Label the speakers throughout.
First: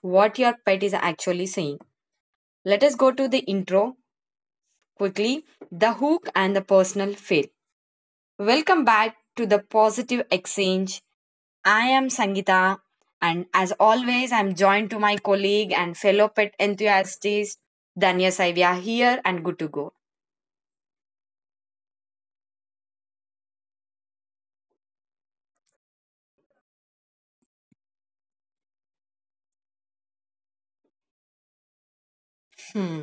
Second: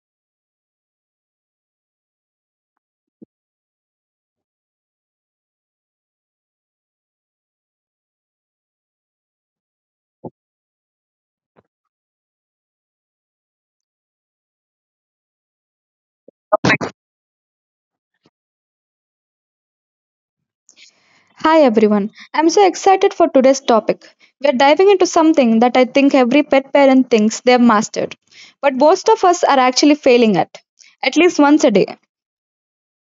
Speaker 1: What Your Pet is Actually Saying. Let us go to the intro quickly, the hook and the personal fail. Welcome back to the positive exchange. I am Sangita, and as always, I'm joined to my colleague and fellow pet enthusiast, Danya Saivya, here and good to go.
Speaker 2: Hi everyone. I'm so excited for today's topic. We're diving into something that I think every pet parent thinks they've mastered, but most of us are actually failing at least once a day.
Speaker 1: Hmm.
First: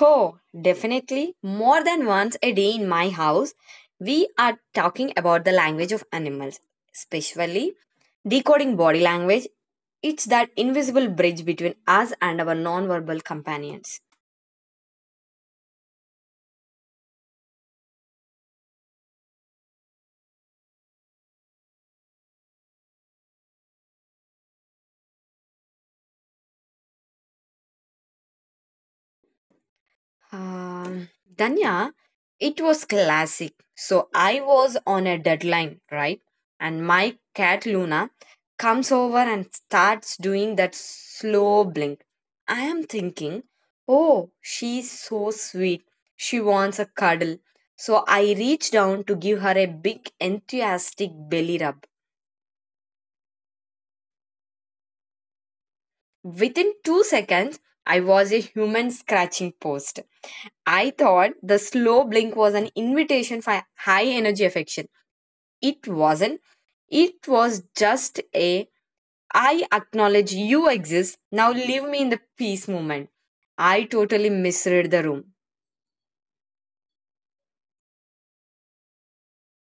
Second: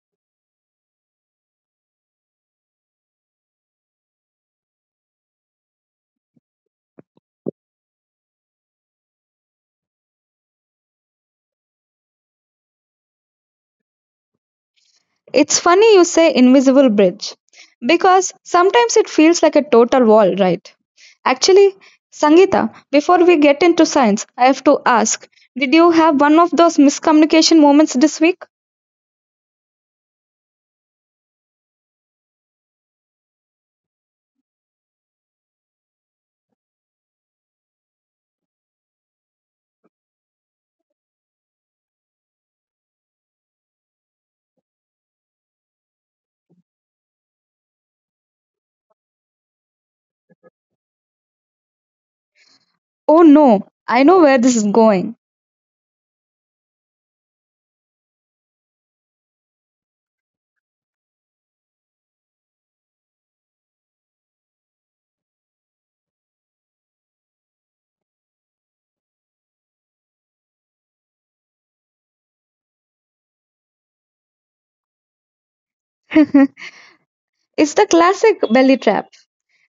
Speaker 1: Oh, definitely. More than once a day in my house, we are talking about the language of animals, especially decoding body language. It's that invisible bridge between us and our nonverbal companions.
Speaker 2: It's funny you say invisible bridge because sometimes it feels like a total wall, right? Actually, Sangeeta, before we get into science, I have to ask, did you have one of those miscommunication moments this week?
Speaker 1: Um, Danya, it was classic. So I was on a deadline, right? And my cat Luna comes over and starts doing that slow blink. I am thinking, oh, she's so sweet. She wants a cuddle. So I reach down to give her a big enthusiastic belly rub.
Speaker 2: Oh no, I know where this is going.
Speaker 1: Within 2 seconds, I was a human scratching post. I thought the slow blink was an invitation for high energy affection. It wasn't. It was just a I acknowledge you exist, now leave me in the peace moment. I totally misread the room.
Speaker 2: It's the classic belly trap.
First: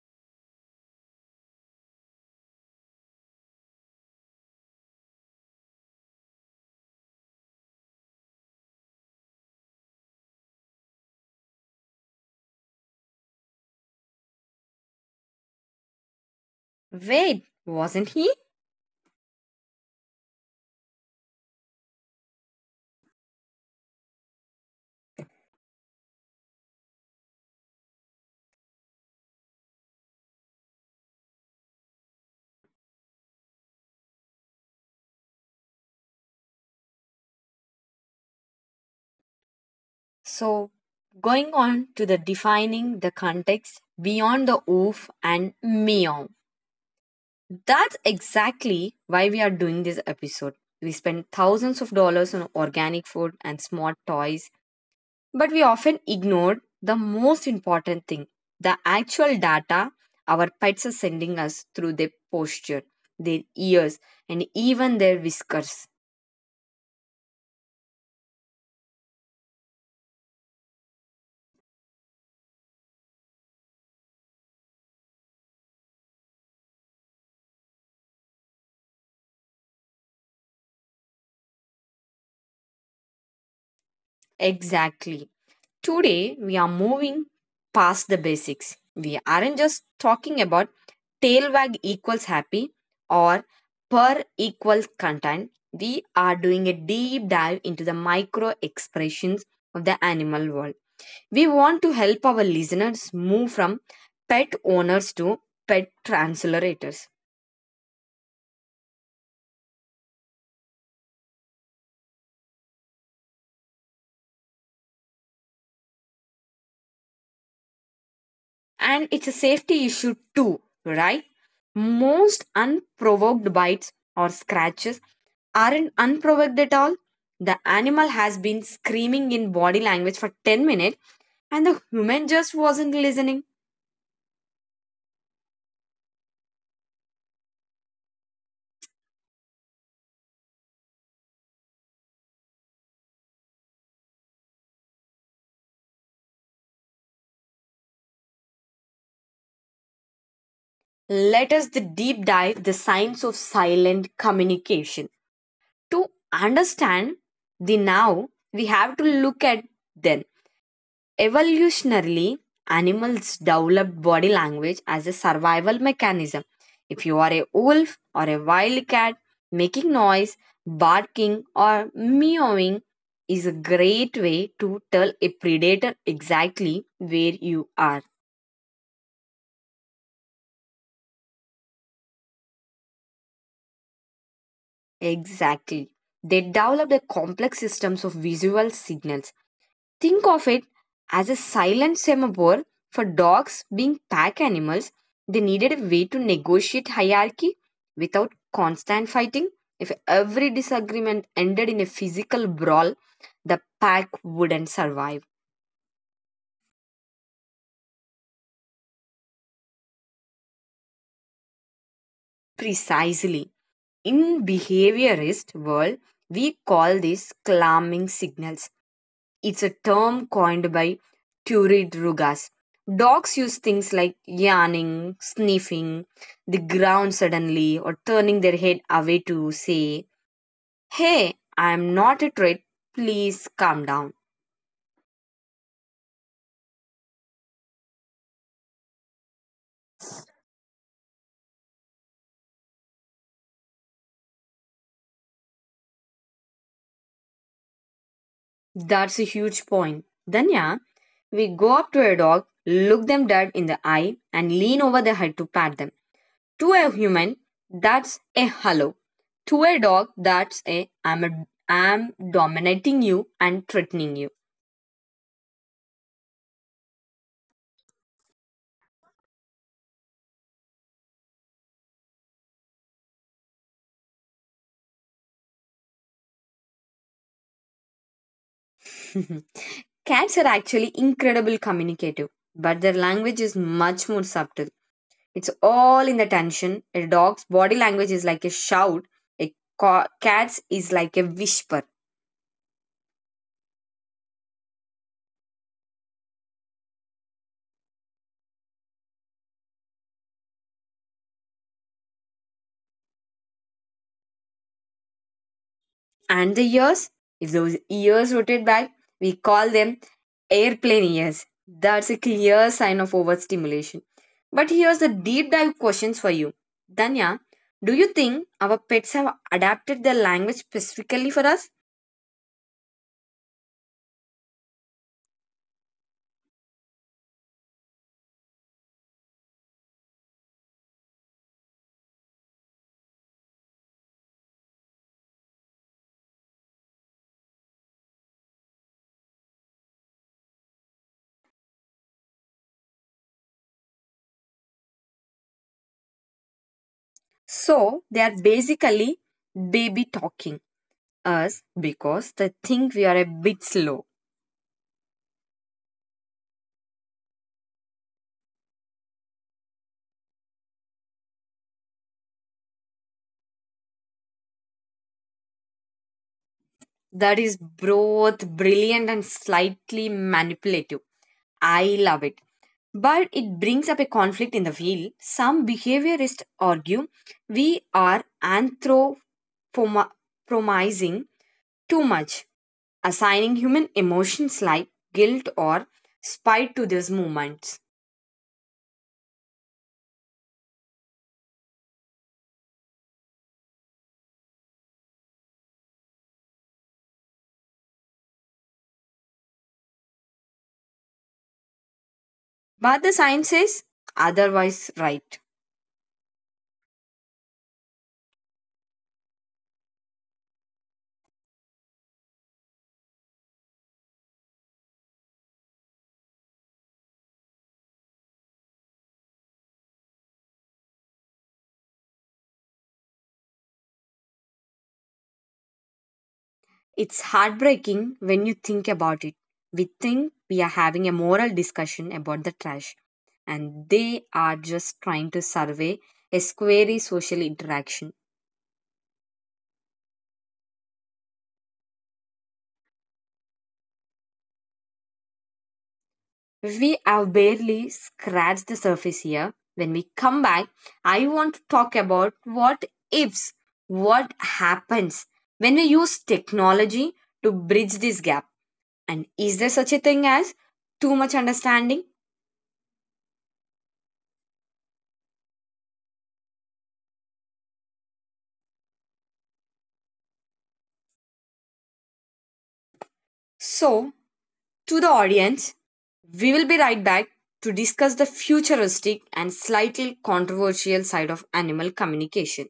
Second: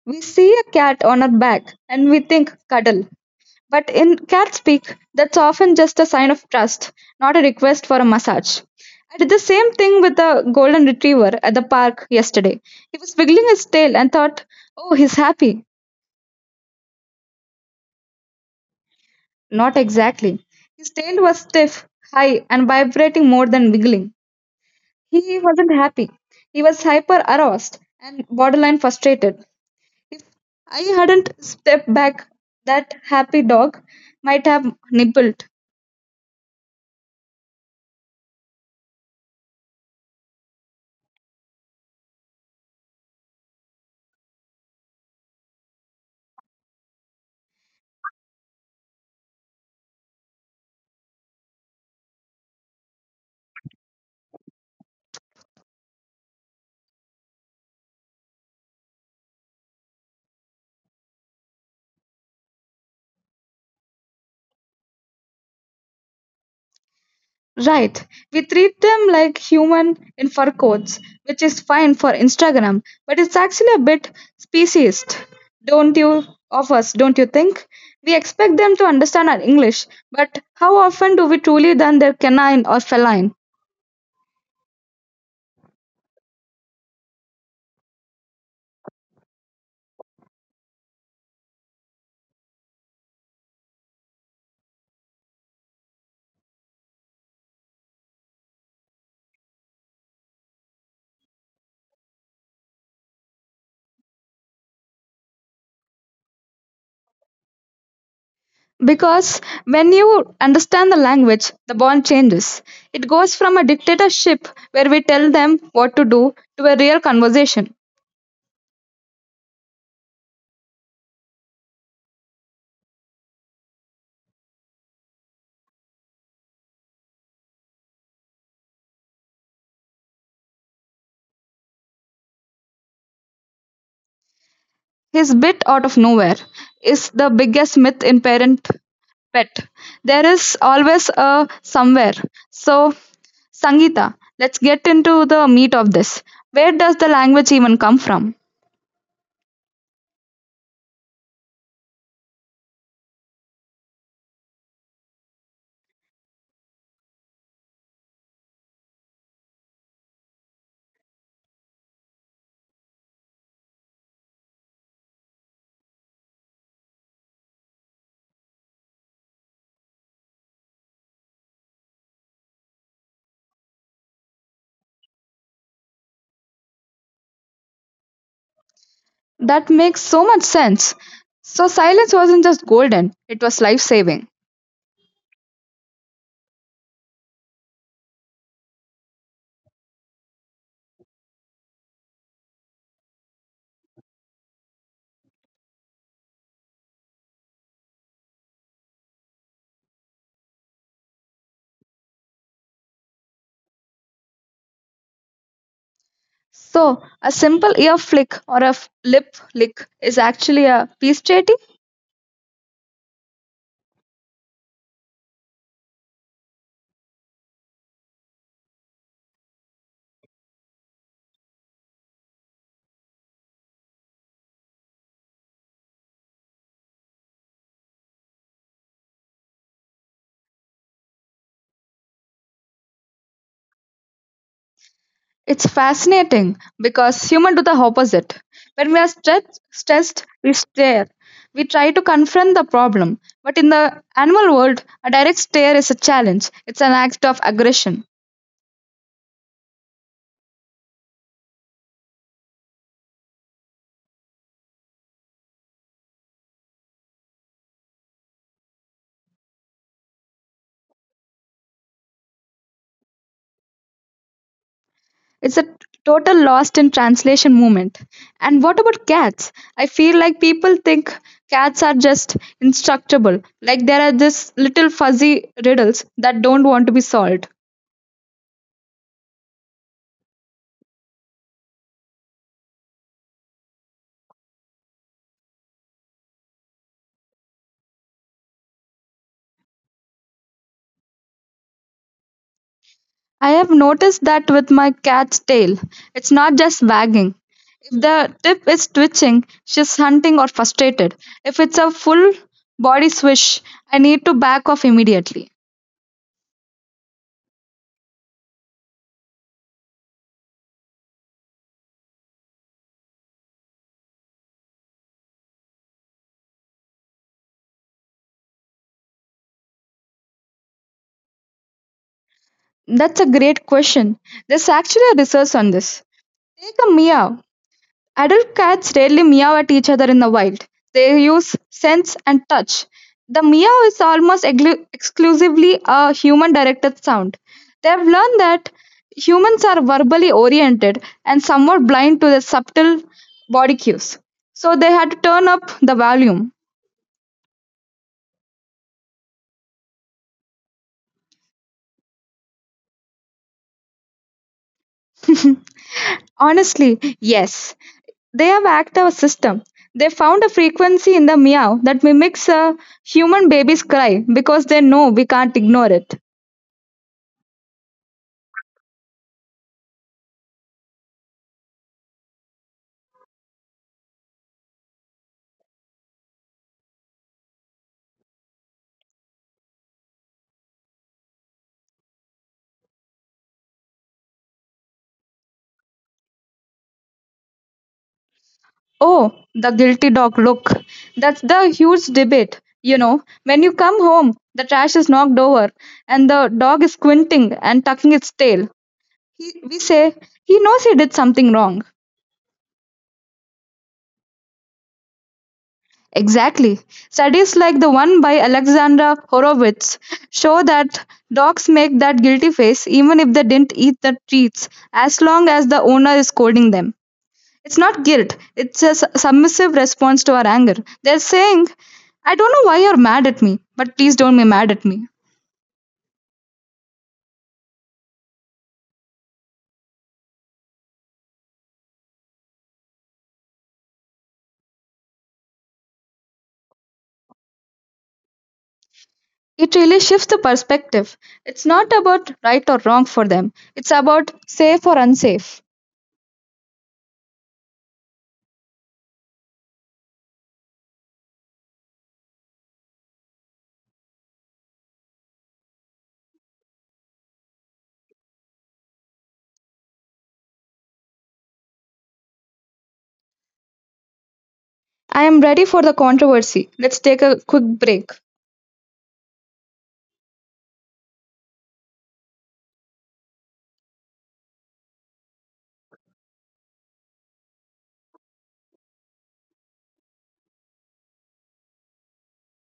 Speaker 2: We see a cat on our back and we think cuddle, but in cat speak, that's often just a sign of trust, not a request for a massage. I did the same thing with the golden retriever at the park yesterday. He was wiggling his tail and thought, oh, he's happy.
Speaker 1: Wait, wasn't he?
Speaker 2: Not exactly. His tail was stiff, high, and vibrating more than wiggling. He wasn't happy. He was hyper aroused and borderline frustrated. If I hadn't stepped back, that happy dog might have nibbled.
Speaker 1: So, going on to the defining the context beyond the oof and meow. That's exactly why we are doing this episode. We spend thousands of dollars on organic food and smart toys, but we often ignore the most important thing, the actual data our pets are sending us through their posture, their ears, and even their whiskers.
Speaker 2: Right. We treat them like human in fur coats, which is fine for Instagram, but it's actually a bit speciesist, don't you? Of us, don't you think? We expect them to understand our English, but how often do we truly learn their canine or feline?
Speaker 1: Exactly. Today, we are moving past the basics. We aren't just talking about tail wag equals happy or purr equals content. We are doing a deep dive into the micro expressions of the animal world. We want to help our listeners move from pet owners to pet translators.
Speaker 2: Because when you understand the language, the bond changes. It goes from a dictatorship where we tell them what to do to a real conversation.
Speaker 1: And it's a safety issue too, right? Most unprovoked bites or scratches aren't unprovoked at all. The animal has been screaming in body language for 10 minutes and the human just wasn't listening.
Speaker 2: His bit out of nowhere is the biggest myth in parent pet. There is always a somewhere. So, Sangeeta, let's get into the meat of this. Where does the language even come from?
Speaker 1: Let us the deep dive the science of silent communication. To understand the now, we have to look at then. Evolutionarily, animals developed body language as a survival mechanism. If you are a wolf or a wildcat, making noise, barking, or meowing is a great way to tell a predator exactly where you are.
Speaker 2: That makes so much sense. So, silence wasn't just golden, it was life saving.
Speaker 1: Exactly. They developed a complex systems of visual signals. Think of it as a silent semaphore for dogs being pack animals. They needed a way to negotiate hierarchy without constant fighting. If every disagreement ended in a physical brawl, the pack wouldn't survive.
Speaker 2: So, a simple ear flick or a lip lick is actually a peace treaty.
Speaker 1: Precisely. In behaviorist world, we call this calming signals. It's a term coined by Turid Rugas. Dogs use things like yawning, sniffing the ground suddenly, or turning their head away to say, "Hey, I'm not a threat, please calm down."
Speaker 2: It's fascinating because humans do the opposite. When we are stressed, we stare. We try to confront the problem. But in the animal world, a direct stare is a challenge. It's an act of aggression.
Speaker 1: That's a huge point. Then, yeah, we go up to a dog, look them dead in the eye, and lean over their head to pat them. To a human, that's a hello. To a dog, that's a I'm dominating you and threatening you.
Speaker 2: It's a total lost in translation movement. And what about cats? I feel like people think cats are just instructable, like there are this little fuzzy riddles that don't want to be solved.
Speaker 1: Cats are actually incredible communicative, but their language is much more subtle. It's all in the tension. A dog's body language is like a shout, a cat's is like a whisper.
Speaker 2: I have noticed that with my cat's tail. It's not just wagging. If the tip is twitching, she's hunting or frustrated. If it's a full body swish, I need to back off immediately.
Speaker 1: And the ears, if those ears rotate back, we call them airplane ears. That's a clear sign of overstimulation. But here's the deep dive questions for you. Danya, do you think our pets have adapted their language specifically for us?
Speaker 2: That's a great question. There's actually a research on this. Take a meow. Adult cats rarely meow at each other in the wild. They use sense and touch. The meow is almost exclusively a human directed sound. They have learned that humans are verbally oriented and somewhat blind to the subtle body cues. So they had to turn up the volume.
Speaker 1: So they are basically baby talking us because they think we are a bit slow.
Speaker 2: Honestly, yes. They have hacked our system. They found a frequency in the meow that mimics a human baby's cry because they know we can't ignore it.
Speaker 1: That is both brilliant and slightly manipulative. I love it. But it brings up a conflict in the field. Some behaviorists argue we are anthropomizing too much, assigning human emotions like guilt or spite to these movements.
Speaker 2: Oh, the guilty dog. Look, that's the huge debate. You know, when you come home, the trash is knocked over and the dog is squinting and tucking its tail. We say he knows he did something wrong.
Speaker 1: But the science says otherwise, right.
Speaker 2: Exactly. Studies like the one by Alexandra Horowitz show that dogs make that guilty face even if they didn't eat the treats, as long as the owner is scolding them. It's not guilt, it's a submissive response to our anger. They're saying, I don't know why you're mad at me, but please don't be mad at me.
Speaker 1: It's heartbreaking when you think about it. We think we are having a moral discussion about the trash, and they are just trying to survey a squarely social interaction.
Speaker 2: It really shifts the perspective. It's not about right or wrong for them, it's about safe or unsafe.
Speaker 1: We have barely scratched the surface here. When we come back, I want to talk about what ifs, what happens when we use technology to bridge this gap, and is there such a thing as too much understanding?
Speaker 2: I am ready for the controversy. Let's take a quick break.
Speaker 1: So, to the audience, we will be right back to discuss the futuristic and slightly controversial side of animal communication.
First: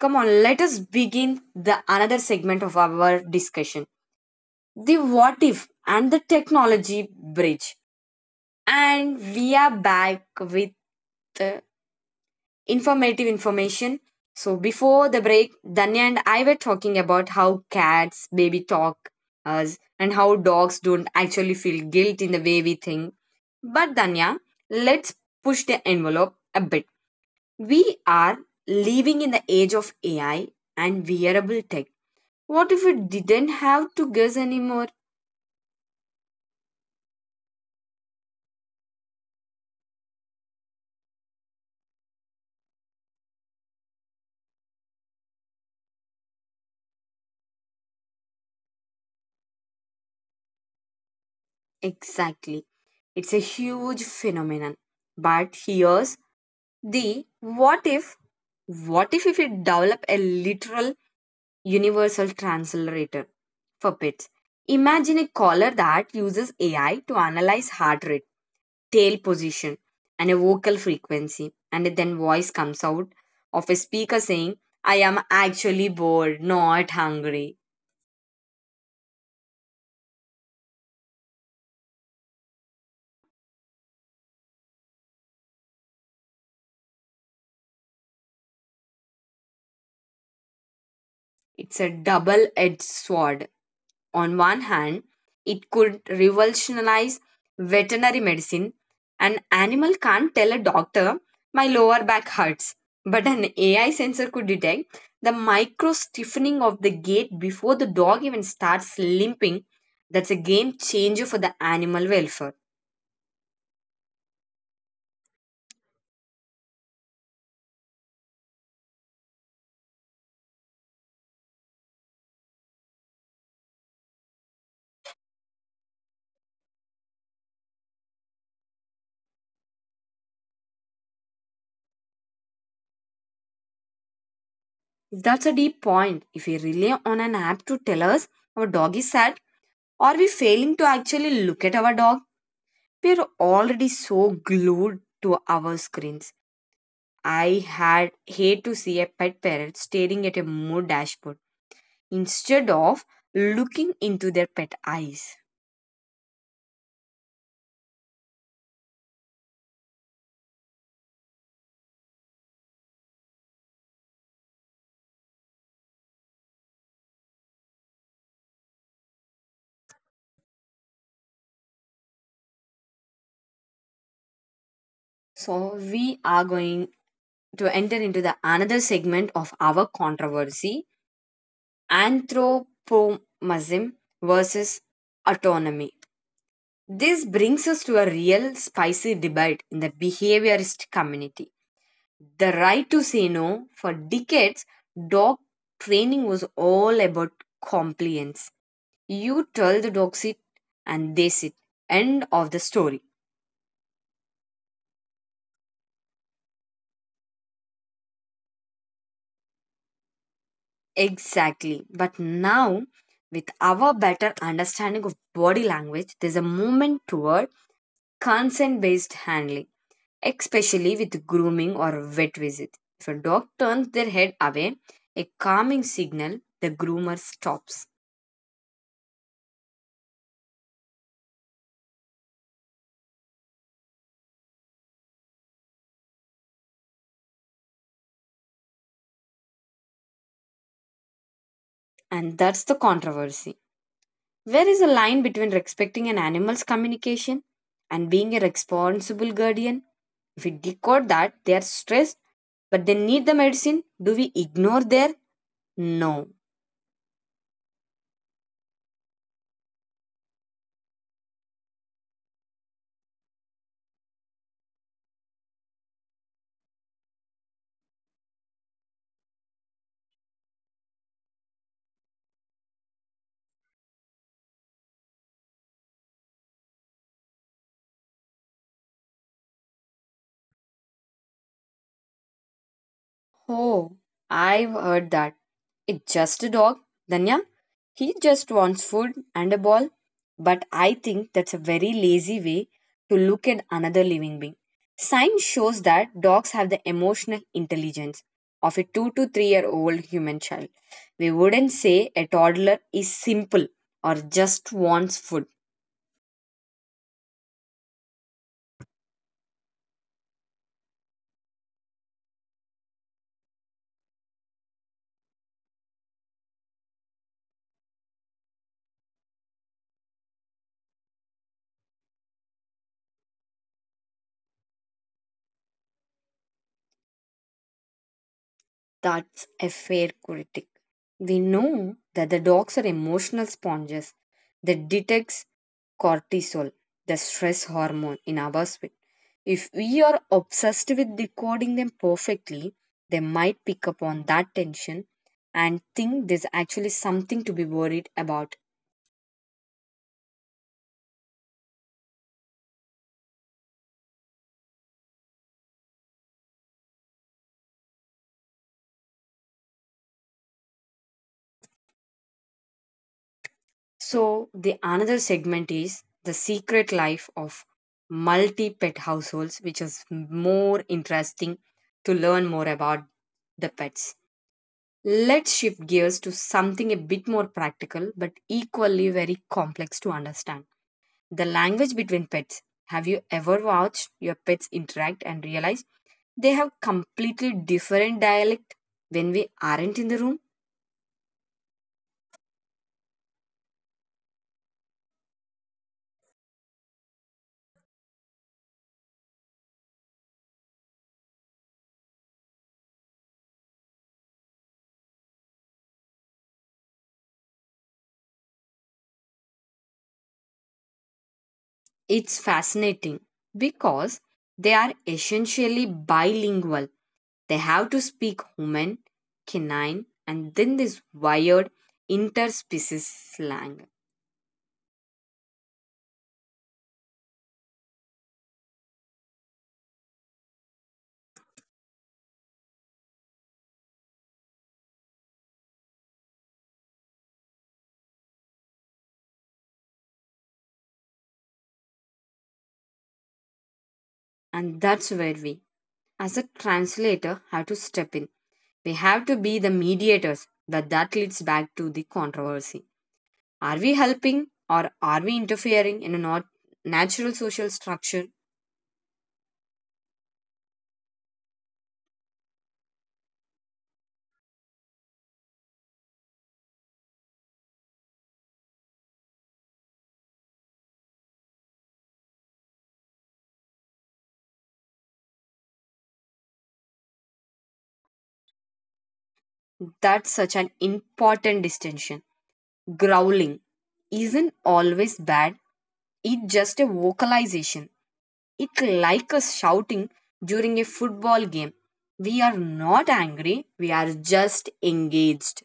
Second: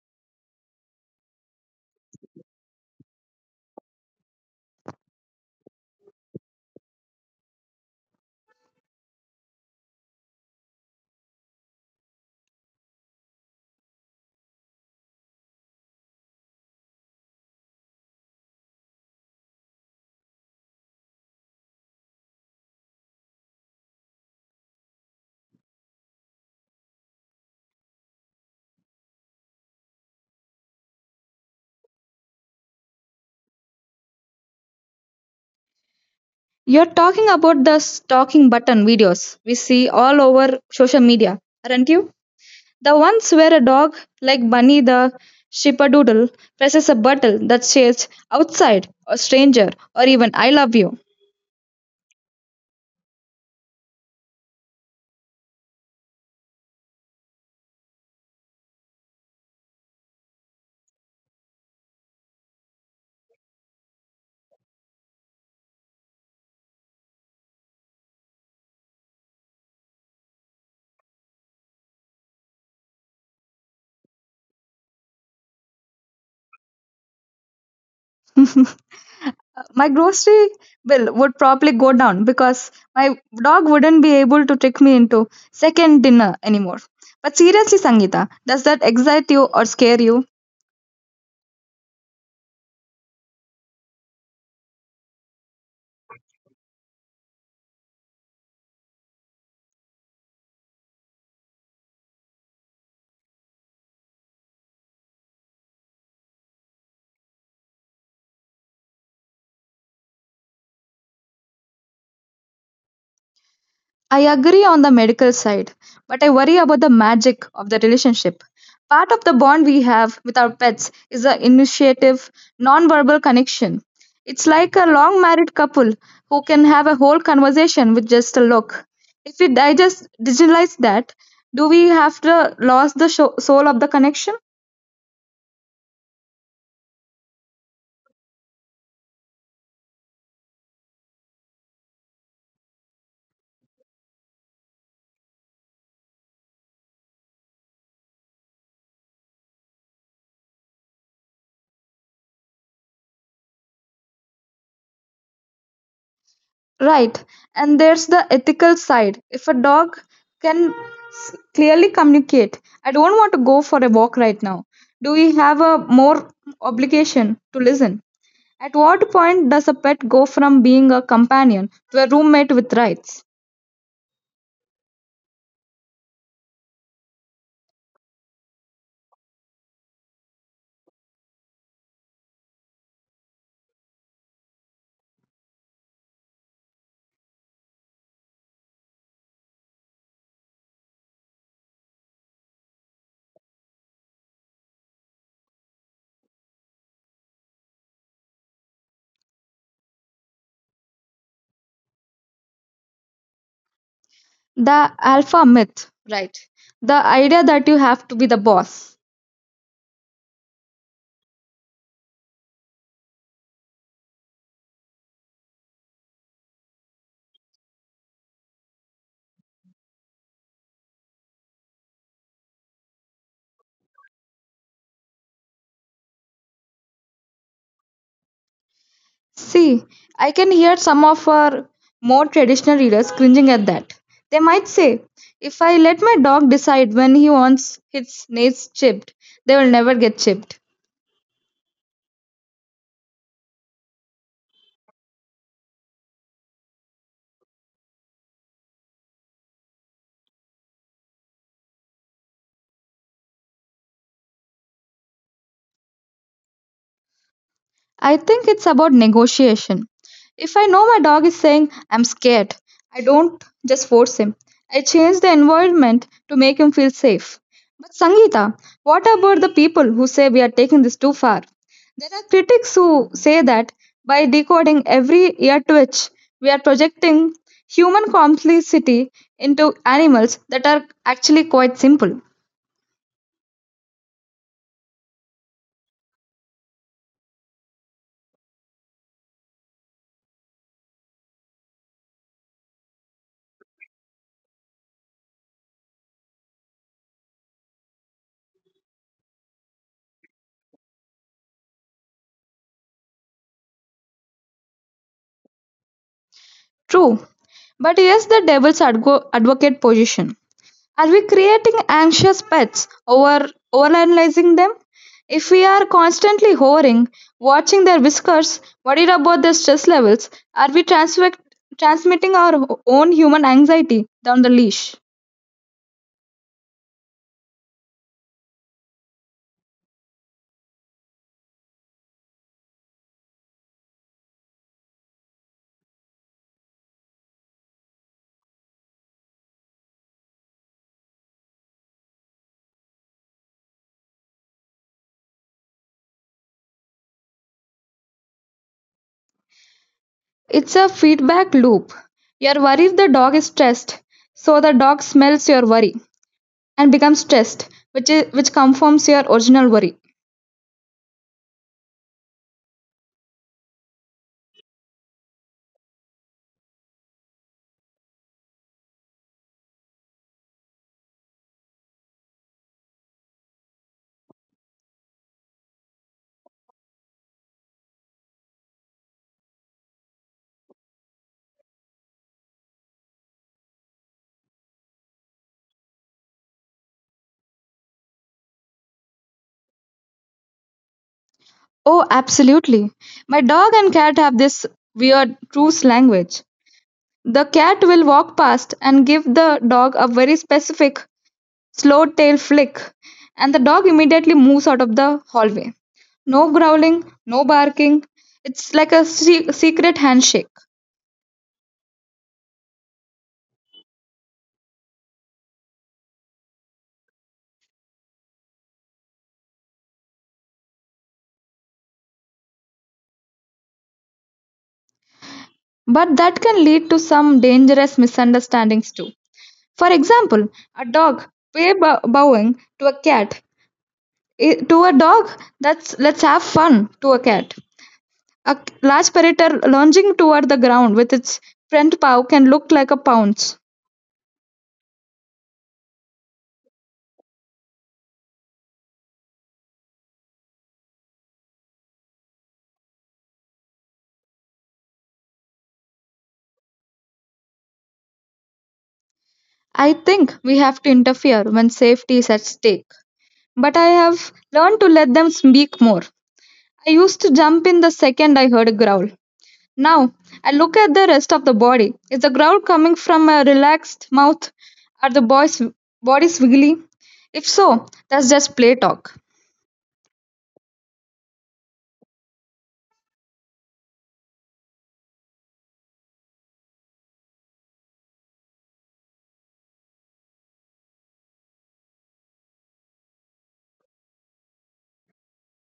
Speaker 1: Come on, let us begin the another segment of our discussion. The what if and the technology bridge. And we are back with uh, informative information. So before the break, Danya and I were talking about how cats baby talk us and how dogs don't actually feel guilt in the way we think. But Danya, let's push the envelope a bit. We are living in the age of AI and wearable tech. What if we didn't have to guess anymore?
Speaker 2: You're talking about the stalking button videos we see all over social media, aren't you? The ones where a dog like Bunny the Shippadoodle presses a button that says outside or stranger or even I love you.
Speaker 1: Exactly. It's a huge phenomenon. But here's the what if, what if we develop a literal universal translator for pets? Imagine a collar that uses AI to analyze heart rate, tail position, and a vocal frequency, and then voice comes out of a speaker saying, "I am actually bored, not hungry."
Speaker 2: My grocery bill would probably go down because my dog wouldn't be able to trick me into second dinner anymore. But seriously, Sangeeta, does that excite you or scare you?
Speaker 1: It's a double edged sword. On one hand, it could revolutionize veterinary medicine. An animal can't tell a doctor, "my lower back hurts." But an AI sensor could detect the micro stiffening of the gait before the dog even starts limping. That's a game changer for the animal welfare.
Speaker 2: I agree on the medical side, but I worry about the magic of the relationship. Part of the bond we have with our pets is the initiative, non-verbal connection. It's like a long married couple who can have a whole conversation with just a look. If we digest digitalize that, do we have to lose the soul of the connection?
Speaker 1: That's a deep point. If we rely on an app to tell us our dog is sad, are we failing to actually look at our dog? We're already so glued to our screens. I had hate to see a pet parent staring at a mood dashboard instead of looking into their pet eyes.
Speaker 2: Right, and there's the ethical side. If a dog can clearly communicate, I don't want to go for a walk right now. Do we have a more obligation to listen? At what point does a pet go from being a companion to a roommate with rights?
Speaker 1: So we are going to enter into the another segment of our controversy, anthropomorphism versus autonomy. This brings us to a real spicy debate in the behaviorist community. The right to say no for decades, dog training was all about compliance. You tell the dog sit and they sit. End of the story.
Speaker 2: The alpha myth, right? The idea that you have to be the boss.
Speaker 1: Exactly. But now, with our better understanding of body language, there's a movement toward consent based handling, especially with grooming or vet visit. If a dog turns their head away, a calming signal, the groomer stops.
Speaker 2: See, I can hear some of our more traditional readers cringing at that. They might say, if I let my dog decide when he wants his nails chipped, they will never get chipped.
Speaker 1: And that's the controversy. Where is the line between respecting an animal's communication and being a responsible guardian? If we decode that they are stressed but they need the medicine, do we ignore their no?
Speaker 2: I think it's about negotiation. If I know my dog is saying, I'm scared, I don't just force him. I change the environment to make him feel safe. But Sangeeta, what about the people who say we are taking this too far? There are critics who say that by decoding every ear twitch, we are projecting human complexity into animals that are actually quite simple.
Speaker 1: Oh, I've heard that. It's just a dog. Danya, he just wants food and a ball. But I think that's a very lazy way to look at another living being. Science shows that dogs have the emotional intelligence of a 2 to 3 year old human child. We wouldn't say a toddler is simple or just wants food.
Speaker 2: True, but here's the devil's advocate position. Are we creating anxious pets over overanalyzing them? If we are constantly hovering, watching their whiskers, worried about their stress levels, are we transmitting our own human anxiety down the leash?
Speaker 1: That's a fair critic. We know that the dogs are emotional sponges that detects cortisol, the stress hormone in our sweat. If we are obsessed with decoding them perfectly, they might pick up on that tension and think there's actually something to be worried about.
Speaker 2: It's a feedback loop. You're worried the dog is stressed, so the dog smells your worry and becomes stressed, which confirms your original worry.
Speaker 1: So the another segment is the secret life of multi pet households, which is more interesting to learn more about the pets. Let's shift gears to something a bit more practical but equally very complex to understand. The language between pets. Have you ever watched your pets interact and realized they have completely different dialect when we aren't in the room?
Speaker 2: Oh, absolutely. My dog and cat have this weird truce language. The cat will walk past and give the dog a very specific slow tail flick, and the dog immediately moves out of the hallway. No growling, no barking. It's like a secret handshake.
Speaker 1: It's fascinating because they are essentially bilingual. They have to speak human, canine, and then this wired interspecies slang.
Speaker 2: But that can lead to some dangerous misunderstandings too. For example, a dog way bowing to a cat. To a dog, that's let's have fun to a cat. A large predator lunging toward the ground with its front paw can look like a pounce.
Speaker 1: And that's where we, as a translator, have to step in. We have to be the mediators, but that leads back to the controversy. Are we helping or are we interfering in a not natural social structure?
Speaker 2: I think we have to interfere when safety is at stake. But I have learned to let them speak more. I used to jump in the second I heard a growl. Now, I look at the rest of the body. Is the growl coming from a relaxed mouth? Are the boys' bodies wiggly? If so, that's just play talk.
Speaker 1: That's such an important distinction. Growling isn't always bad, it's just a vocalization. It's like us shouting during a football game. We are not angry, we are just engaged.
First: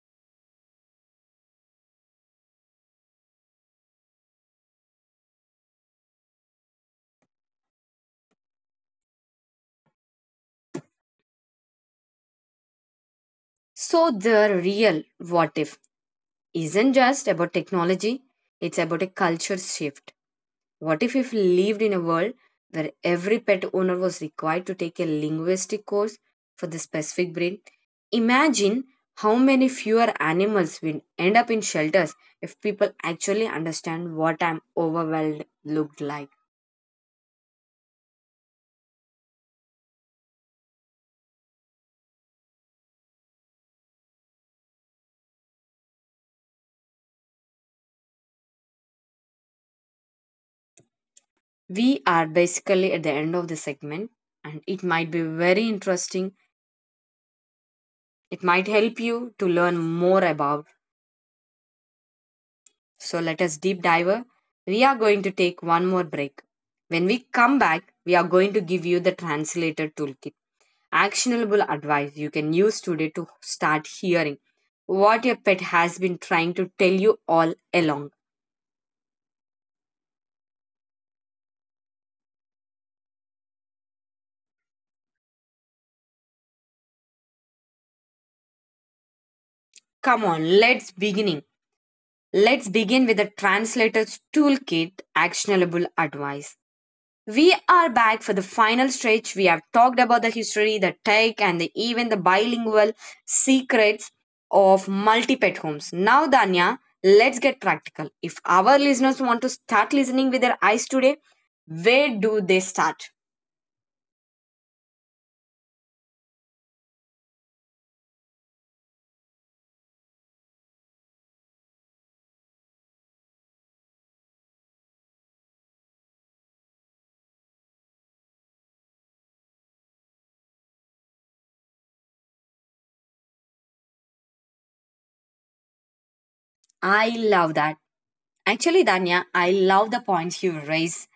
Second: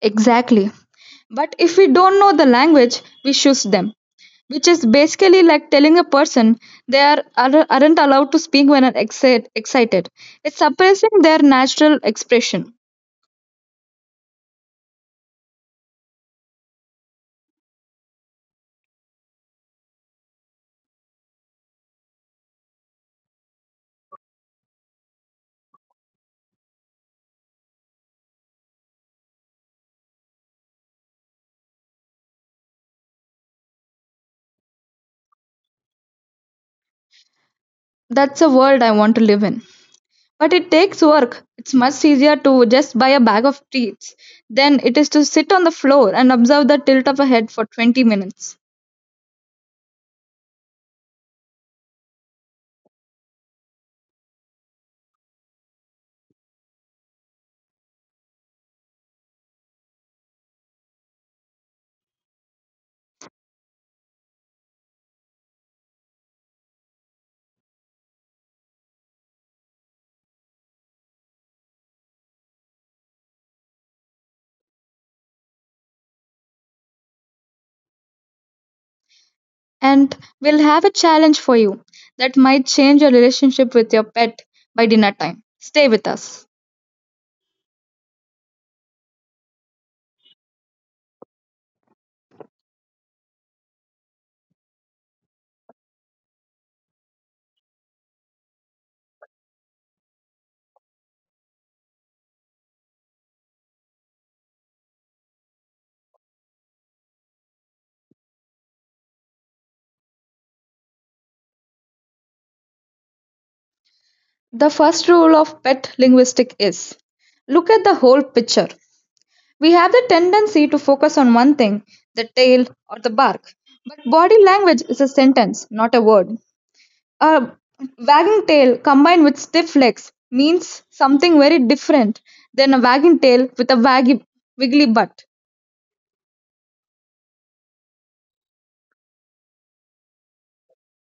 Speaker 2: Exactly. But if we don't know the language, we shush them, which is basically like telling a person they aren't allowed to speak when are excited. It's suppressing their natural expression.
Speaker 1: So, the real what if isn't just about technology, it's about a culture shift. What if we lived in a world where every pet owner was required to take a linguistic course for the specific breed? Imagine how many fewer animals will end up in shelters if people actually understand what I'm overwhelmed looked like.
Speaker 2: That's a world I want to live in. But it takes work. It's much easier to just buy a bag of treats than it is to sit on the floor and observe the tilt of a head for 20 minutes.
Speaker 1: We are basically at the end of the segment, and it might be very interesting. It might help you to learn more about. So let us deep dive. We are going to take one more break. When we come back, we are going to give you the translator toolkit, actionable advice you can use today to start hearing what your pet has been trying to tell you all along.
Speaker 2: And we'll have a challenge for you that might change your relationship with your pet by dinner time. Stay with us.
Speaker 1: Come on, let's beginning. Let's begin with the translator's toolkit, actionable advice. We are back for the final stretch. We have talked about the history, the tech, and the, even the bilingual secrets of multi pet homes. Now, Danya, let's get practical. If our listeners want to start listening with their eyes today, where do they start?
Speaker 2: The first rule of pet linguistics is look at the whole picture. We have the tendency to focus on one thing, the tail or the bark. But body language is a sentence, not a word. A wagging tail combined with stiff legs means something very different than a wagging tail with a waggy, wiggly butt.
Speaker 1: I love that. Actually, Danya, I love the points you raise.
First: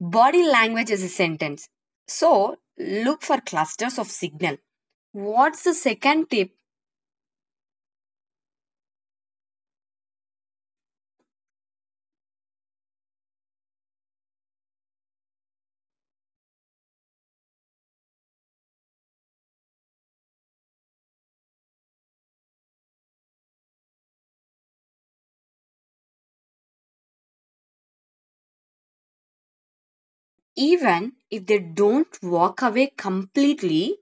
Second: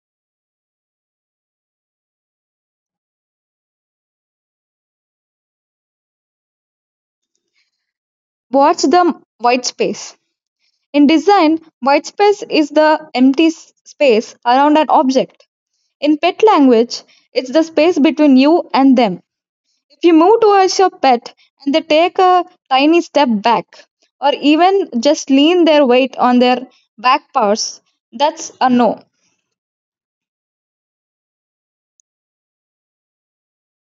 Speaker 1: Body language is a sentence. So, look for clusters of signal. What's the second tip?
Speaker 2: Watch the white space. In design, white space is the empty space around an object. In pet language, it's the space between you and them. If you move towards your pet and they take a tiny step back or even just lean their weight on their back paws, that's a no,
Speaker 1: Even if they don't walk away completely.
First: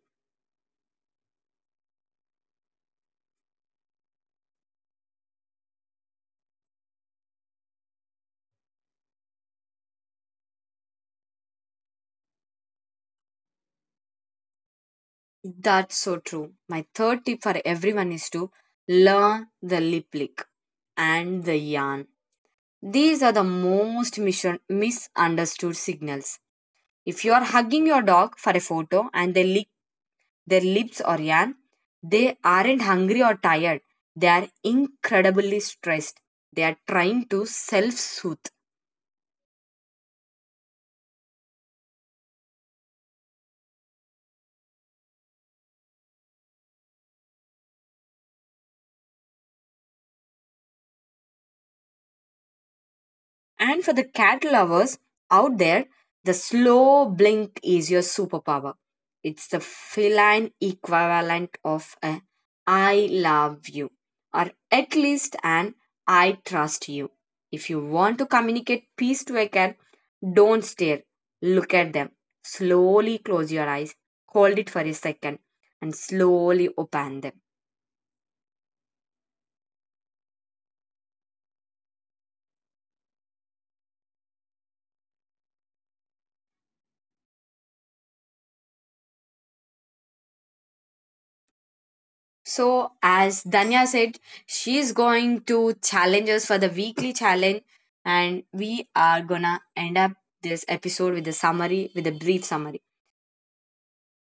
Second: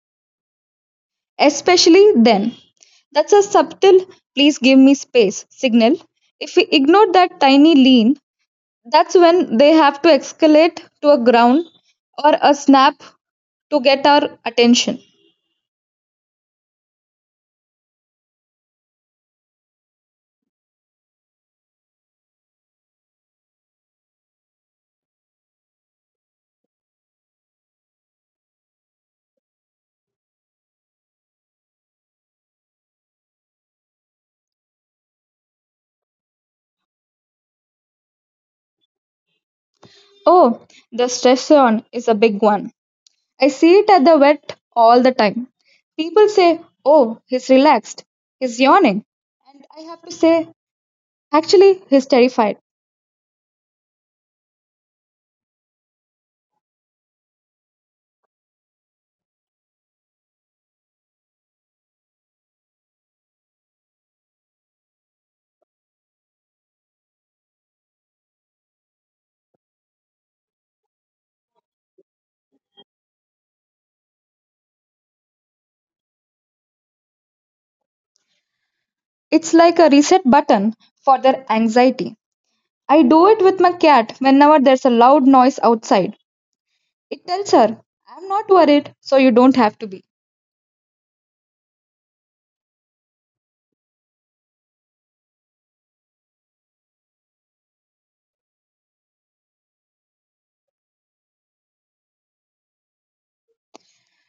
Speaker 2: especially then. That's a subtle, please give me space signal. If we ignore that tiny lean, that's when they have to escalate to a ground or a snap to get our attention.
Speaker 1: That's so true. My third tip for everyone is to learn the lip lick and the yarn. These are the most misunderstood signals. If you are hugging your dog for a photo and they lick their lips or yarn, they aren't hungry or tired, they are incredibly stressed. They are trying to self-soothe.
Speaker 2: Oh, the stress on is a big one. I see it at the vet all the time. People say, oh, he's relaxed, he's yawning. And I have to say, actually, he's terrified.
Speaker 1: And for the cat lovers out there, the slow blink is your superpower. It's the feline equivalent of a I love you, or at least an I trust you. If you want to communicate peace to a cat, don't stare. Look at them. Slowly close your eyes, hold it for a second, and slowly open them.
Speaker 2: It's like a reset button for their anxiety. I do it with my cat whenever there's a loud noise outside. It tells her, I'm not worried, so you don't have to be.
Speaker 1: So, as Danya said, she's going to challenge us for the weekly challenge, and we are gonna end up this episode with a summary, with a brief summary.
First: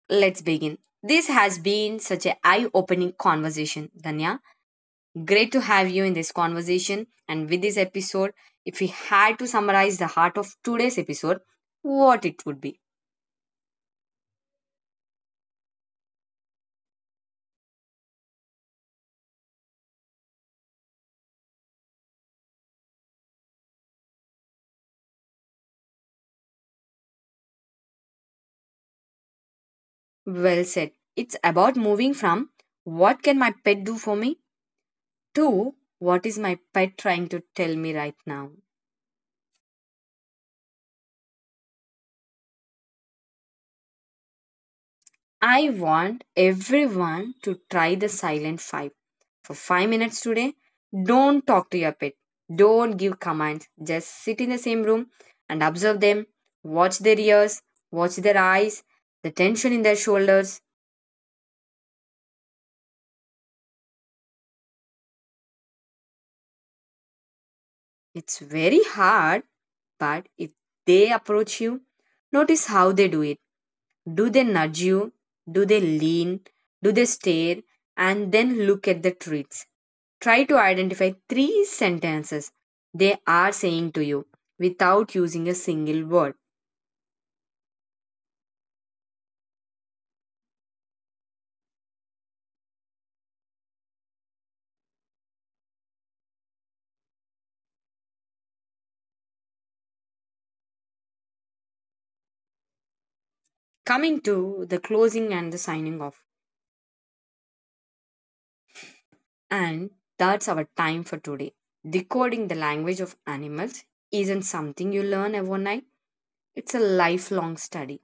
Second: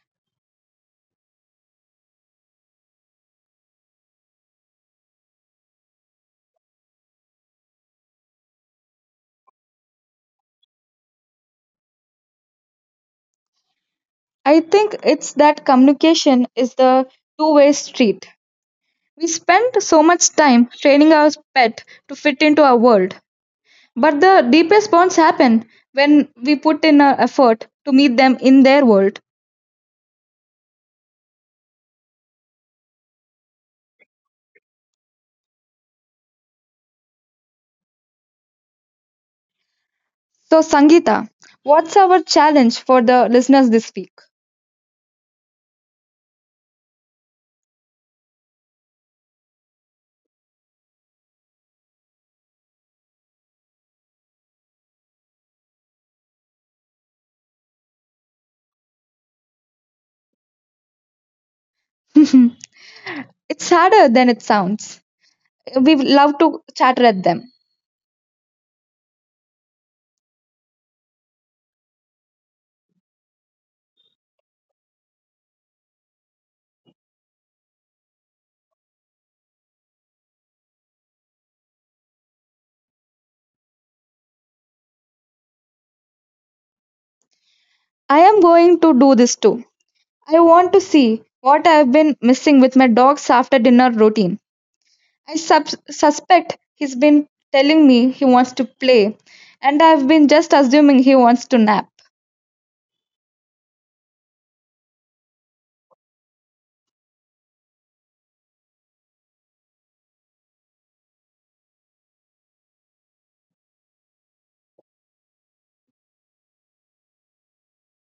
Speaker 1: Let's begin. This has been such an eye opening conversation, Danya. Great to have you in this conversation. And with this episode, if we had to summarize the heart of today's episode, what it would be?
Speaker 2: I think it's that communication is the two-way street. We spend so much time training our pet to fit into our world. But the deepest bonds happen when we put in our effort to meet them in their world.
Speaker 1: Well said. It's about moving from what can my pet do for me to what is my pet trying to tell me right now.
Speaker 2: So, Sangeeta, what's our challenge for the listeners this week?
Speaker 1: I want everyone to try the silent five for 5 minutes today. Don't talk to your pet. Don't give commands. Just sit in the same room and observe them. Watch their ears, watch their eyes, the tension in their shoulders.
Speaker 2: It's harder than it sounds. We love to chatter at them.
Speaker 1: It's very hard, but if they approach you, notice how they do it. Do they nudge you? Do they lean? Do they stare? And then look at the treats. Try to identify three sentences they are saying to you without using a single word.
Speaker 2: I am going to do this too. I want to see what I've been missing with my dog's after dinner routine. I suspect he's been telling me he wants to play, and I've been just assuming he wants to nap.
Speaker 1: Coming to the closing and the signing off. And that's our time for today. Decoding the language of animals isn't something you learn overnight, it's a lifelong study,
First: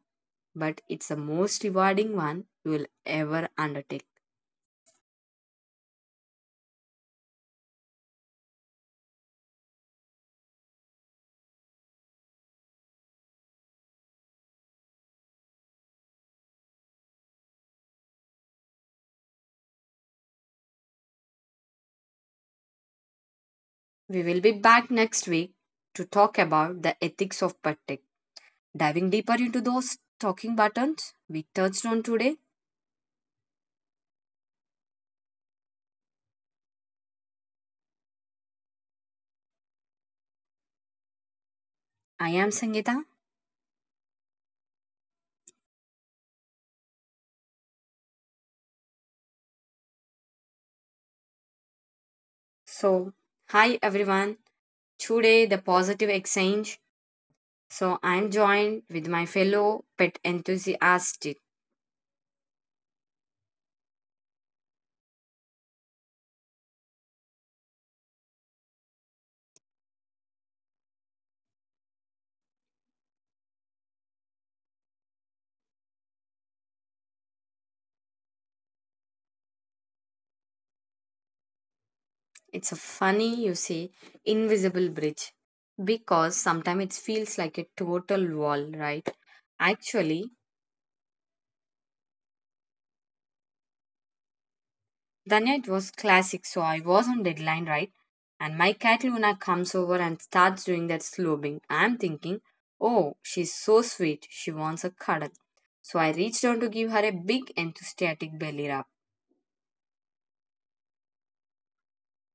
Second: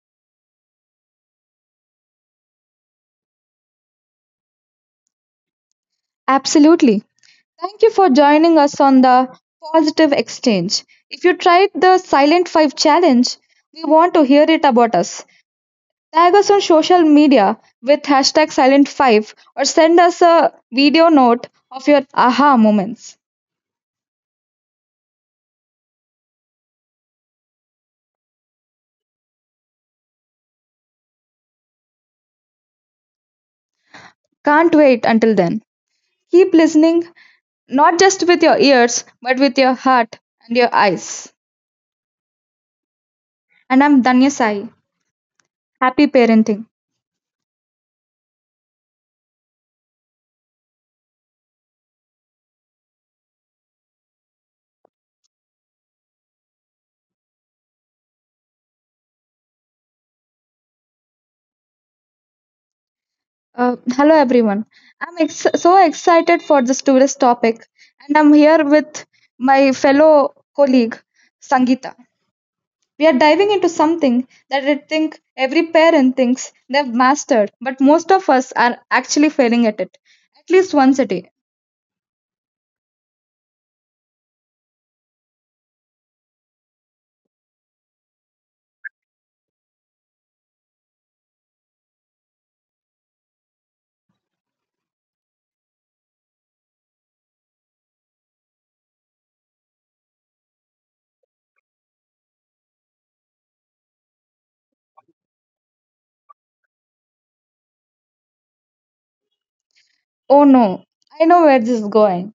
Speaker 1: but it's the most rewarding one you will ever undertake.
Speaker 2: Absolutely. Thank you for joining us on the Positive Exchange. If you tried the Silent 5 challenge, we want to hear it about us. Tag us on social media with hashtag Silent5 or send us a video note of your aha moments.
Speaker 1: We will be back next week to talk about the ethics of pet tech, diving deeper into those talking buttons we touched on today.
Speaker 2: Can't wait until then. Keep listening, not just with your ears, but with your heart and your eyes.
Speaker 1: I am Sangeeta.
Speaker 2: And I'm Danya Sai. Happy parenting.
Speaker 1: So, hi everyone. Today, the positive exchange. So, I'm joined with my fellow pet enthusiast.
Speaker 2: Hello everyone. I'm so excited for this tourist topic, and I'm here with my fellow colleague Sangeeta. We are diving into something that I think every parent thinks they've mastered, but most of us are actually failing at it, at least once a day.
Speaker 1: It's a funny, you see, invisible bridge, because sometimes it feels like a total wall, right? Actually, Danya, it was classic, so I was on deadline, right? And my cat Luna comes over and starts doing that slobing. I'm thinking, oh, she's so sweet, she wants a cuddle. So I reached down to give her a big enthusiastic belly rub.
Speaker 2: Oh no, I know where this is going.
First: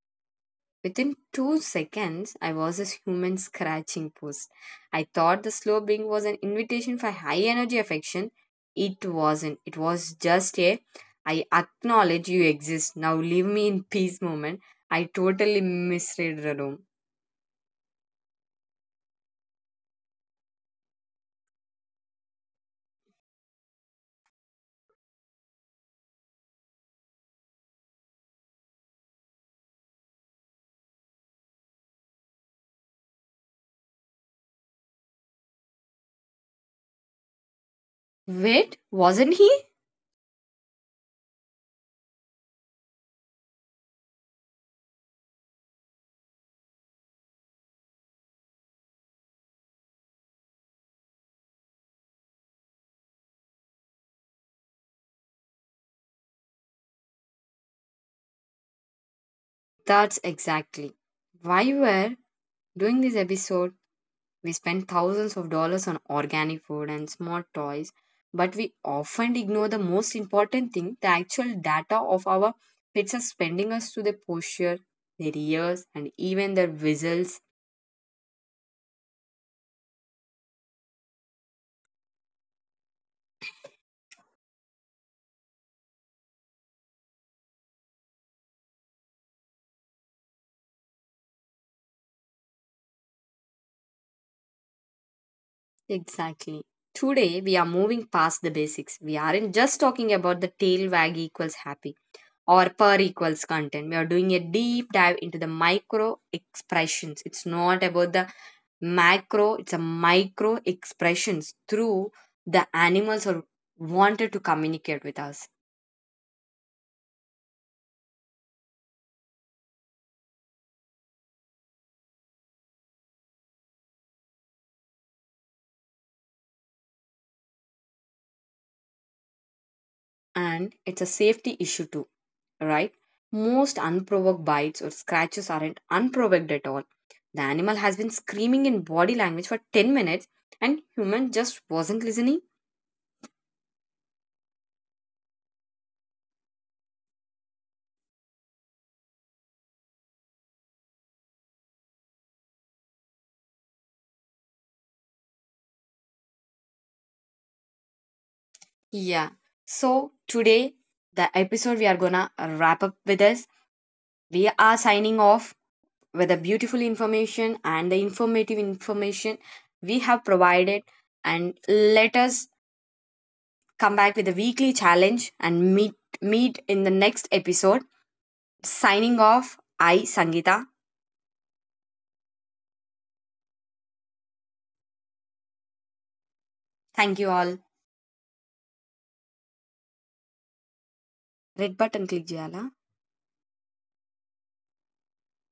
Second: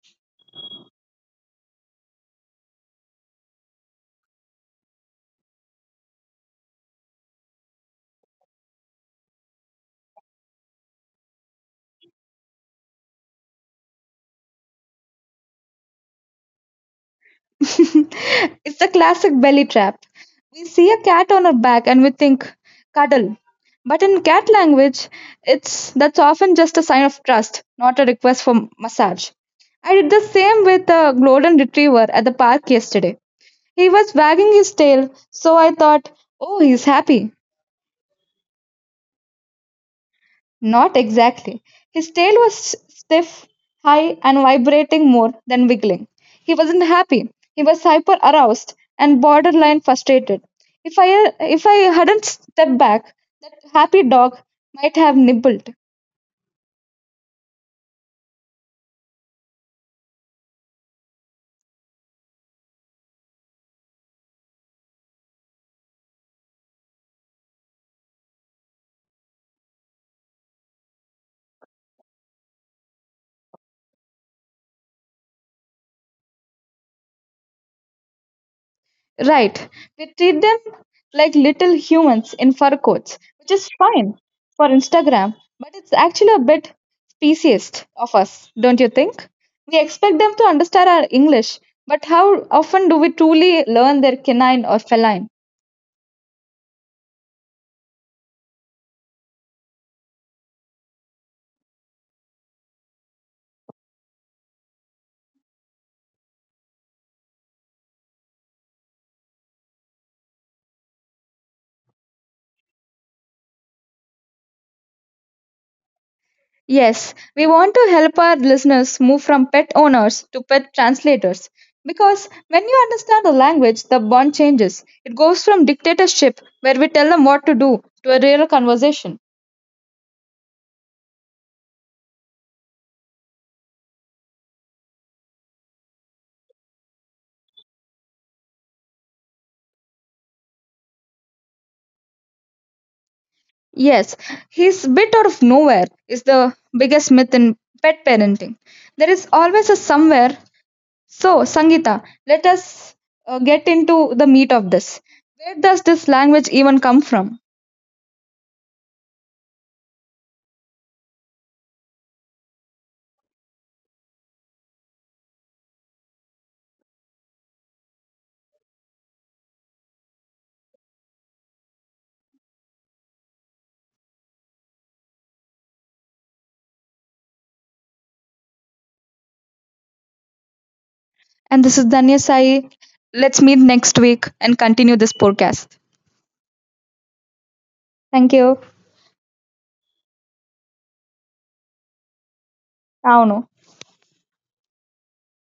Speaker 1: Within 2 seconds, I was a human scratching post. I thought the slobing was an invitation for high energy affection. It wasn't. It was just a I acknowledge you exist. Now leave me in peace moment. I totally misread the room.
Speaker 2: It's the classic belly trap. We see a cat on her back and we think, cuddle. But in cat language, it's that's often just a sign of trust, not a request for massage. I did the same with a golden retriever at the park yesterday. He was wagging his tail, so I thought, oh, he's happy.
Speaker 1: Wait, wasn't he?
Speaker 2: Not exactly. His tail was stiff, high, and vibrating more than wiggling. He wasn't happy. He was hyper aroused and borderline frustrated. If I hadn't stepped back, that happy dog might have nibbled.
Speaker 1: That's exactly why we were doing this episode. We spend thousands of dollars on organic food and smart toys, but we often ignore the most important thing, the actual data of our pets are spending us to their posture, their ears, and even their whistles.
Speaker 2: Right. We treat them like little humans in fur coats, which is fine for Instagram, but it's actually a bit speciesist of us, don't you think? We expect them to understand our English, but how often do we truly learn their canine or feline?
Speaker 1: Exactly. Today, we are moving past the basics. We aren't just talking about the tail wag equals happy, or per equals content. We are doing a deep dive into the micro expressions. It's not about the macro, it's a micro expressions through the animals are wanted to communicate with us.
Speaker 2: Yes, we want to help our listeners move from pet owners to pet translators because when you understand the language, the bond changes. It goes from dictatorship, where we tell them what to do, to a real conversation.
Speaker 1: And it's a safety issue too, right? Most unprovoked bites or scratches aren't unprovoked at all. The animal has been screaming in body language for 10 minutes and human just wasn't listening.
Speaker 2: Yes, he's bit out of nowhere is the biggest myth in pet parenting. There is always a somewhere. So, Sangeeta, let us get into the meat of this. Where does this language even come from?
Speaker 1: Yeah. So today the episode we are gonna wrap up with this. We are signing off with the beautiful information and the informative information we have provided. And let us come back with a weekly challenge and meet in the next episode. Signing off, I Sangita.
Speaker 2: And this is Danya Sai. Let's meet next week and continue this podcast.
Speaker 1: Thank you all.
Speaker 2: Thank you.
Speaker 1: Red button click jala.
Speaker 2: Avunu.